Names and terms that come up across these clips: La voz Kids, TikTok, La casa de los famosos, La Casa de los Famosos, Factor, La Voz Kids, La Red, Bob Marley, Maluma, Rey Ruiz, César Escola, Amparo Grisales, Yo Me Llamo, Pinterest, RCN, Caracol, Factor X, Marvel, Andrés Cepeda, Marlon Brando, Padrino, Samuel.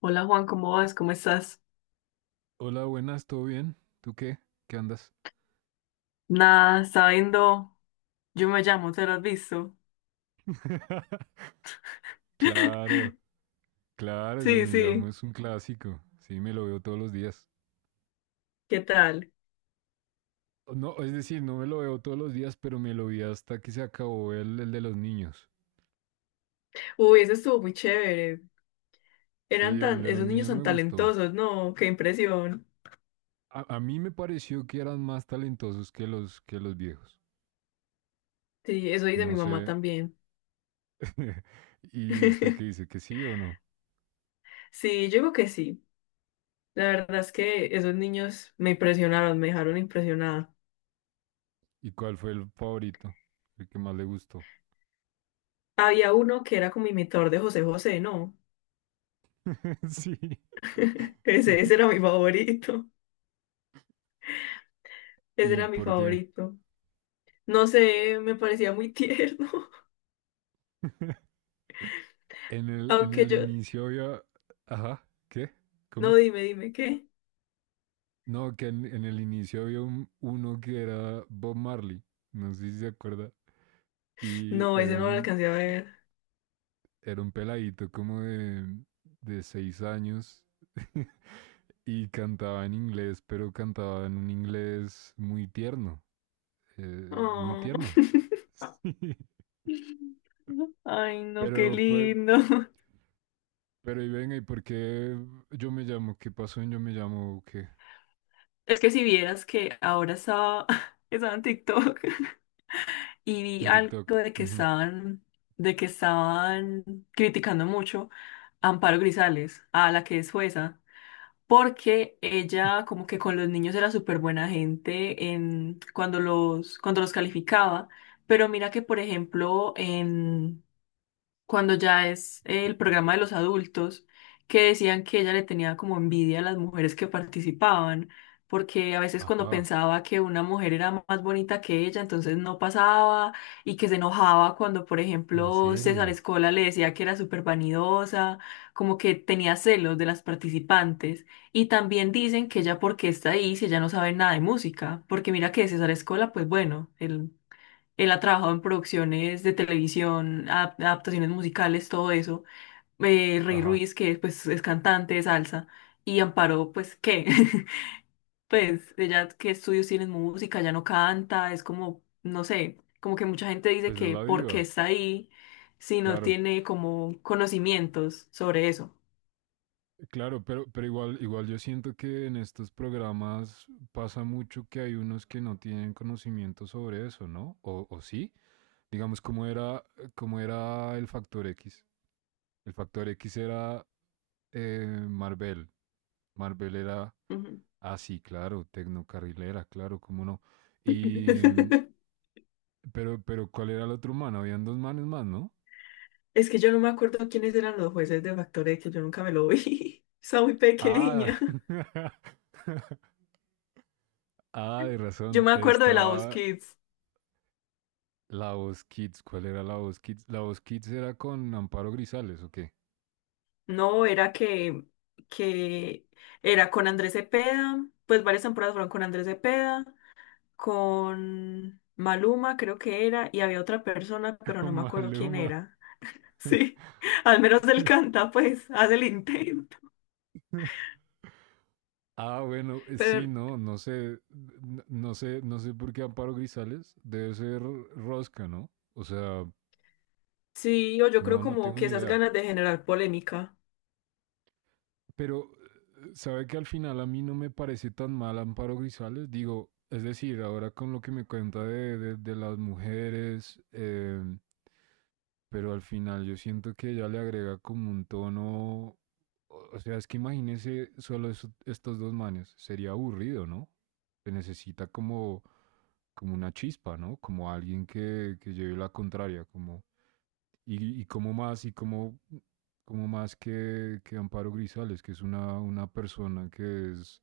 Hola Juan, ¿cómo vas? ¿Cómo estás? Hola, buenas, ¿todo bien? ¿Tú qué? ¿Qué andas? Nada, está viendo. Yo me llamo, ¿te lo has visto? Claro, claro, yo Sí, me llamo, sí. es un clásico. Sí, me lo veo todos los días. ¿Qué tal? No, es decir, no me lo veo todos los días, pero me lo vi hasta que se acabó el de los niños. Uy, eso estuvo muy chévere. Sí, el de los Esos niños niños son me gustó. talentosos, ¿no? Qué impresión. A mí me pareció que eran más talentosos que que los viejos. Sí, eso dice mi No mamá sé. también. ¿Y usted qué dice? ¿Que sí o no? Sí, yo digo que sí. La verdad es que esos niños me impresionaron, me dejaron impresionada. ¿Y cuál fue el favorito? El que más le gustó. Había uno que era como imitador de José José, ¿no? Sí. Ese era mi favorito. Ese ¿Y era mi por qué? favorito. No sé, me parecía muy tierno. En el, en Aunque el yo, inicio había. Ajá, ¿qué? no, ¿Cómo? dime, dime, ¿qué? No, que en el inicio había uno que era Bob Marley. No sé si se acuerda. Y No, ese era no lo un, alcancé a ver. era un peladito como de 6 años. Y cantaba en inglés, pero cantaba en un inglés muy tierno. Muy Oh. tierno. Ay, no, qué pero, pero, lindo. pero, y venga, ¿y por qué yo me llamo? ¿Qué pasó en yo me llamo? ¿Qué? Es que si vieras que ahora estaba, estaba en TikTok y vi En algo TikTok. Uh -huh. De que estaban criticando mucho a Amparo Grisales, a la que es jueza, porque ella como que con los niños era súper buena gente en, cuando los calificaba, pero mira que por ejemplo cuando ya es el programa de los adultos, que decían que ella le tenía como envidia a las mujeres que participaban, porque a veces cuando Ajá. pensaba que una mujer era más bonita que ella, entonces no pasaba y que se enojaba cuando, por ¿En ejemplo, César serio? Escola le decía que era súper vanidosa, como que tenía celos de las participantes. Y también dicen que ella porque está ahí si ella no sabe nada de música, porque mira que César Escola, pues bueno, él ha trabajado en producciones de televisión, adaptaciones musicales, todo eso. Rey Ajá, Ruiz, que pues es cantante de salsa. Y Amparo, pues, ¿qué? Pues ella, ¿qué estudios tiene en música? Ya no canta, es como, no sé, como que mucha gente dice pues de que la ¿por qué diva, está ahí si no claro. tiene como conocimientos sobre eso? Claro, pero igual yo siento que en estos programas pasa mucho que hay unos que no tienen conocimiento sobre eso, ¿no? O sí, digamos, ¿cómo era el Factor X? El Factor X era Marvel. Marvel era, Ujú. ah, sí, claro, tecnocarrilera, claro, cómo no. Y, pero, ¿cuál era el otro man? Habían dos manes más, ¿no? Es que yo no me acuerdo quiénes eran los jueces de Factor que yo nunca me lo vi. Estaba muy pequeña. Ah, ah, de Yo razón. me acuerdo de la voz Estaba Kids. la voz Kids. ¿Cuál era la voz Kids? La voz Kids era con Amparo Grisales, ¿o qué? No, era que era con Andrés Cepeda, pues varias temporadas fueron con Andrés Cepeda, con Maluma creo que era, y había otra persona, pero no Con me acuerdo quién Maluma. era. Sí, al menos él canta, pues, hace el intento. Ah, bueno, sí, Pero no, no sé, n- no sé, no sé por qué Amparo Grisales debe ser Rosca, ¿no? O sea, sí, o yo creo no, no como tengo que ni esas idea. ganas de generar polémica. Pero, ¿sabe que al final a mí no me parece tan mal Amparo Grisales? Digo, es decir, ahora con lo que me cuenta de las mujeres, pero al final yo siento que ella le agrega como un tono, o sea, es que imagínese solo estos dos manes, sería aburrido, ¿no? Se necesita como una chispa, ¿no? Como alguien que lleve la contraria, como, y como más, y como, como más que Amparo Grisales, que es una persona que es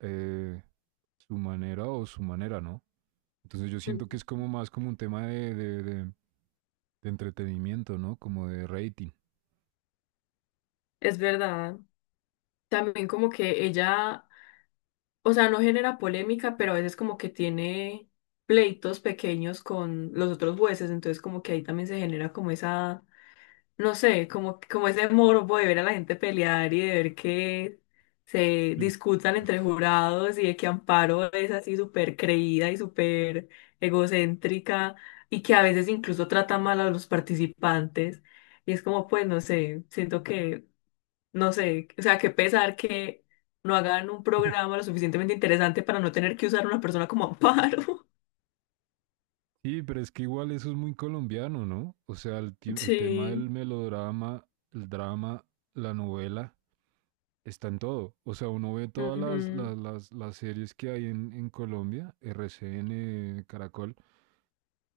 eh, su manera o su manera, ¿no? Entonces yo Ujú. siento que es como más como un tema de entretenimiento, ¿no? Como de rating. Es verdad. También como que ella o sea, no genera polémica, pero a veces como que tiene pleitos pequeños con los otros jueces, entonces como que ahí también se genera como esa, no sé, como ese morbo de ver a la gente pelear y de ver que se Sí. discutan entre jurados y de que Amparo es así súper creída y súper egocéntrica y que a veces incluso trata mal a los participantes. Y es como, pues, no sé, siento que no sé, o sea, qué pesar que no hagan un programa lo suficientemente interesante para no tener que usar a una persona como amparo. Sí, pero es que igual eso es muy colombiano, ¿no? O sea, el tema Sí, del melodrama, el drama, la novela, está en todo. O sea, uno ve todas las, ujú, las, las, las series que hay en Colombia, RCN, Caracol,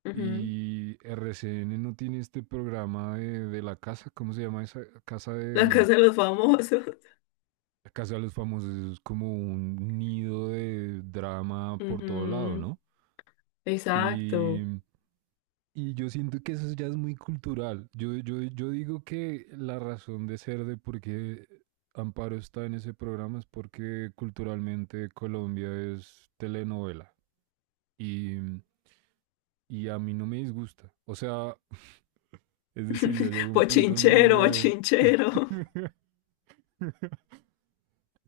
ujú. y RCN no tiene este programa de la casa, ¿cómo se llama esa casa La de... casa de los famosos. La casa de los famosos? Es como un nido de drama por todo lado, Ujú, ¿no? Y exacto. Y yo siento que eso ya es muy cultural. Yo digo que la razón de ser de por qué Amparo está en ese programa es porque culturalmente Colombia es telenovela y, y a mí no me disgusta. O sea, es decir, Bochinchero, bochinchero.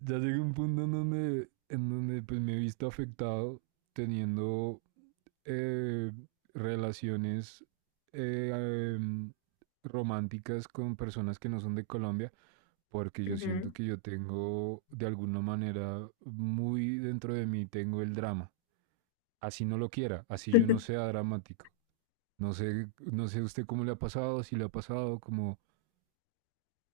ya llegué un punto en donde pues me he visto afectado teniendo eh, relaciones eh, em, románticas con personas que no son de Colombia, porque yo siento Ujú. que yo tengo, de alguna manera, muy dentro de mí, tengo el drama. Así no lo quiera, así yo no sea dramático. No sé usted cómo le ha pasado, si le ha pasado, como,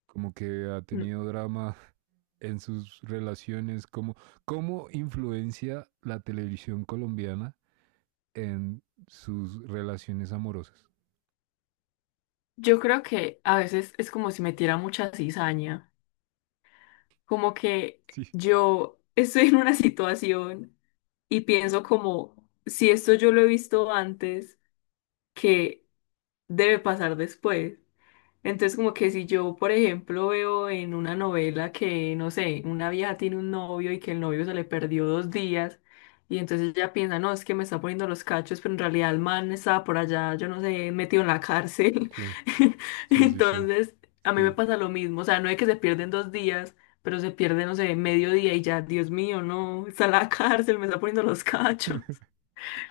como que ha N- tenido drama en sus relaciones, cómo influencia la televisión colombiana en sus relaciones amorosas. Yo creo que a veces es como si metiera mucha cizaña, como que Sí, yo estoy en una situación y pienso como, si esto yo lo he visto antes, que debe pasar después. Entonces, como que si yo, por ejemplo, veo en una novela que, no sé, una vieja tiene un novio y que el novio se le perdió 2 días, y entonces ella piensa, no, es que me está poniendo los cachos, pero en realidad el man estaba por allá, yo no sé, metido en la cárcel. sí, sí, sí, sí. Entonces, a mí me Sí. pasa lo mismo, o sea, no es que se pierden 2 días, pero se pierde, no sé, medio día y ya, Dios mío, no, está en la cárcel, me está poniendo los cachos.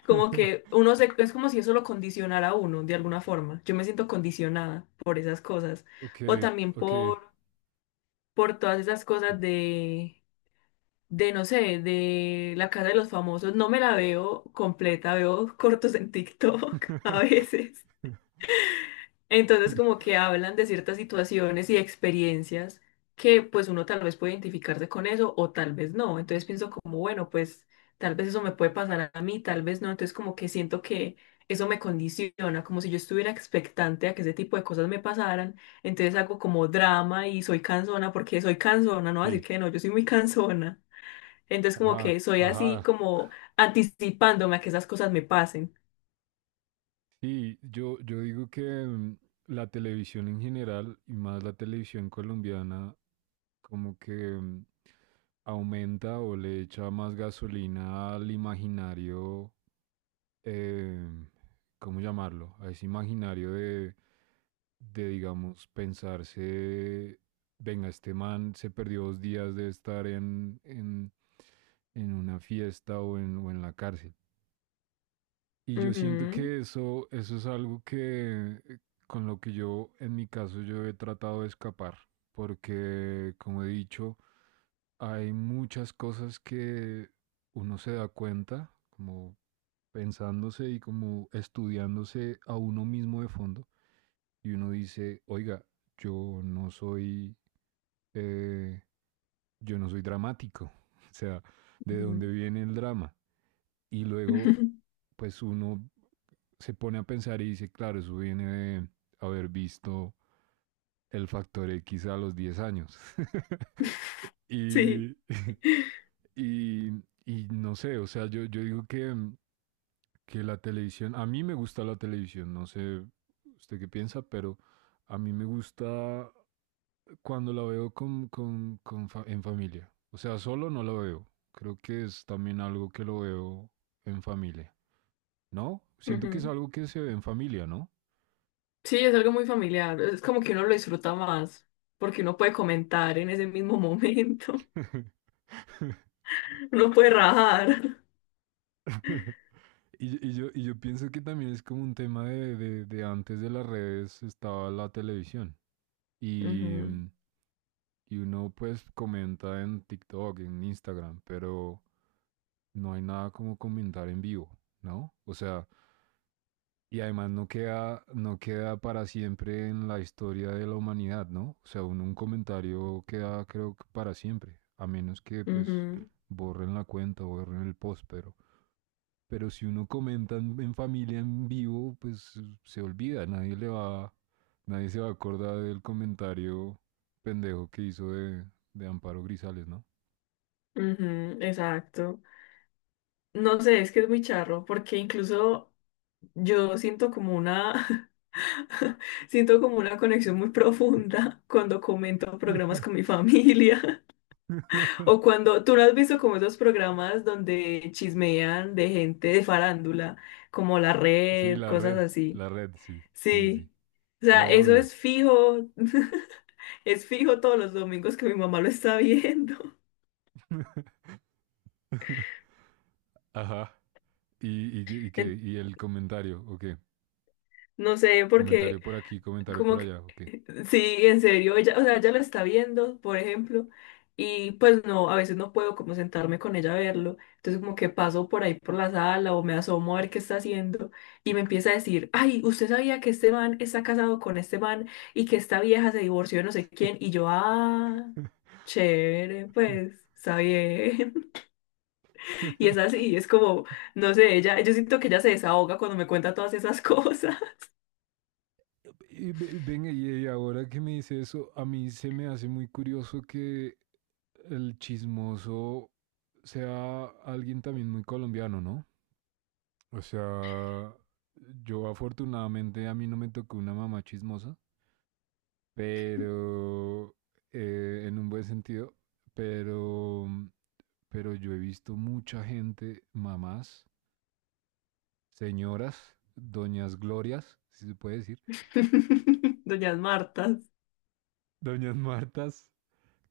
Como que uno se, es como si eso lo condicionara a uno de alguna forma. Yo me siento condicionada por esas cosas. Ok, O también ok. por todas esas cosas de, no sé, de la casa de los famosos. No me la veo completa, veo cortos en TikTok a veces. Entonces como que hablan de ciertas situaciones y experiencias que pues uno tal vez puede identificarse con eso o tal vez no. Entonces pienso como, bueno, pues tal vez eso me puede pasar a mí, tal vez no. Entonces como que siento que eso me condiciona, como si yo estuviera expectante a que ese tipo de cosas me pasaran. Entonces hago como drama y soy cansona porque soy cansona, no voy a decir Sí, que no, yo soy muy cansona. Entonces como ajá, que soy así ajá. como anticipándome a que esas cosas me pasen. Sí, yo digo que, la televisión en general y más la televisión colombiana, como que aumenta o le echa más gasolina al imaginario. eh, ¿Cómo llamarlo? A ese imaginario de, digamos, pensarse, venga, este man se perdió 2 días de estar en una fiesta o en la cárcel. Y yo siento Ujú, que eso es algo que, con lo que yo, en mi caso, yo he tratado de escapar, porque como he dicho, hay muchas cosas que uno se da cuenta, como pensándose y como estudiándose a uno mismo de fondo, y uno dice, oiga, yo no soy, eh, yo no soy dramático, o sea, ¿de dónde ujú. viene el drama? Y luego, pues uno se pone a pensar y dice, claro, eso viene de haber visto el factor X a los 10 años. Sí. y, y, y, no sé, o sea, yo digo que, la televisión, a mí me gusta la televisión, no sé usted qué piensa, pero a mí me gusta cuando la veo con fa en familia. O sea, solo no la veo. Creo que es también algo que lo veo en familia. ¿No? Siento que es Ujú. algo que se ve en familia, ¿no? Sí, es algo muy familiar. Es como que uno lo disfruta más, porque uno puede comentar en ese mismo momento. Uno puede rajar. Y yo pienso que también es como un tema de antes de las redes estaba la televisión, y, Ujú, y uno pues comenta en TikTok, en Instagram, pero no hay nada como comentar en vivo, ¿no? O sea, y además no queda para siempre en la historia de la humanidad, ¿no? O sea, un comentario queda, creo, que para siempre, a menos que pues ujú, borren la cuenta o borren el post, pero... Pero si uno comenta en familia, en vivo, pues se olvida, nadie se va a acordar del comentario pendejo que hizo de Amparo Grisales, ¿no? ujú, exacto. No sé, es que es muy charro, porque incluso yo siento como una, siento como una conexión muy profunda cuando comento programas con mi familia. O cuando tú no has visto como esos programas donde chismean de gente de farándula, como La Sí, Red, cosas así. la red, sí, sí, sí. Sí. O sea, Lo eso odio. es fijo, es fijo todos los domingos que mi mamá lo está viendo. Ajá. ¿Y qué? En- ¿Y el comentario? ¿O qué? No sé, porque Comentario por aquí, comentario como por que, allá, ¿o qué? sí, en serio, ella, o sea, ella lo está viendo, por ejemplo, y pues no, a veces no puedo como sentarme con ella a verlo. Entonces como que paso por ahí por la sala o me asomo a ver qué está haciendo y me empieza a decir, ay, usted sabía que este man está casado con este man y que esta vieja se divorció de no sé quién, y yo, ah, chévere, pues, está bien. Y es así, es como, no sé, ella, yo siento que ella se desahoga cuando me cuenta todas esas cosas. Venga, y ahora que me dice eso, a mí se me hace muy curioso que el chismoso sea alguien también muy colombiano, ¿no? O sea, yo, afortunadamente, a mí no me tocó una mamá chismosa, pero en un buen sentido, pero, yo he visto mucha gente, mamás, señoras, doñas Glorias, si se puede decir, Doñas Martas. doñas Martas,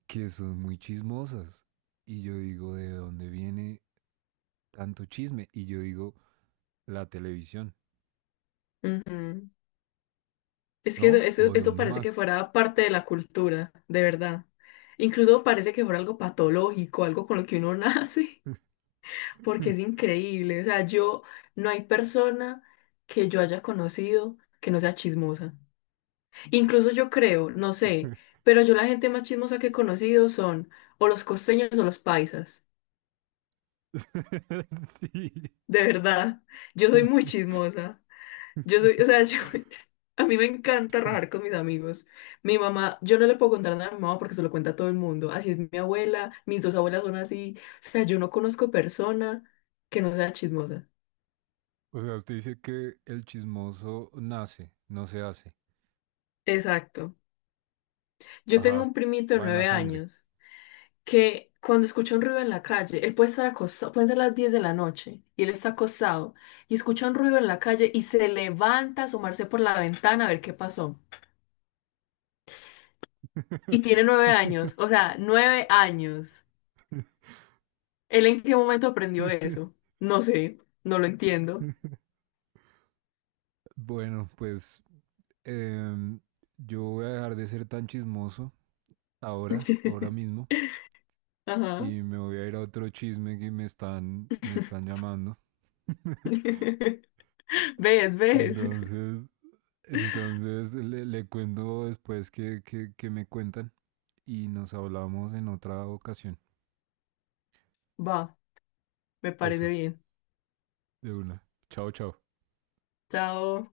que son muy chismosas. Y yo digo, ¿de dónde viene tanto chisme? Y yo digo, la televisión, Ujú. Es que eso, ¿no? eso, ¿O de eso dónde parece que más? fuera parte de la cultura, de verdad. Incluso parece que fuera algo patológico, algo con lo que uno nace, porque es increíble. O sea, yo, no hay persona que yo haya conocido que no sea chismosa. Incluso yo creo, no sé, pero yo la gente más chismosa que he conocido son o los costeños o los paisas. Sí. De verdad. Yo soy muy chismosa. Yo soy, o sea, a mí me encanta rajar con mis amigos. Mi mamá, yo no le puedo contar nada a mi mamá porque se lo cuenta a todo el mundo. Así es mi abuela, mis dos abuelas son así. O sea, yo no conozco persona que no sea chismosa. O sea, usted dice que el chismoso nace, no se hace. Exacto. Yo Ajá, tengo un primito de va en nueve la sangre. años que cuando escucha un ruido en la calle, él puede estar acostado, pueden ser las 10 de la noche y él está acostado y escucha un ruido en la calle y se levanta a asomarse por la ventana a ver qué pasó. Y tiene 9 años, o sea, 9 años. ¿Él en qué momento aprendió eso? No sé, no lo entiendo. Bueno, pues eh, yo voy a dejar de ser tan chismoso ahora, ahora mismo. Ajá. Y me voy a ir a otro chisme, que me están llamando. ¿Ves? ¿Ves? Entonces, entonces le cuento después que me cuentan, y nos hablamos en otra ocasión. Va, me parece Eso, bien. de una. Chao, chao. Chao.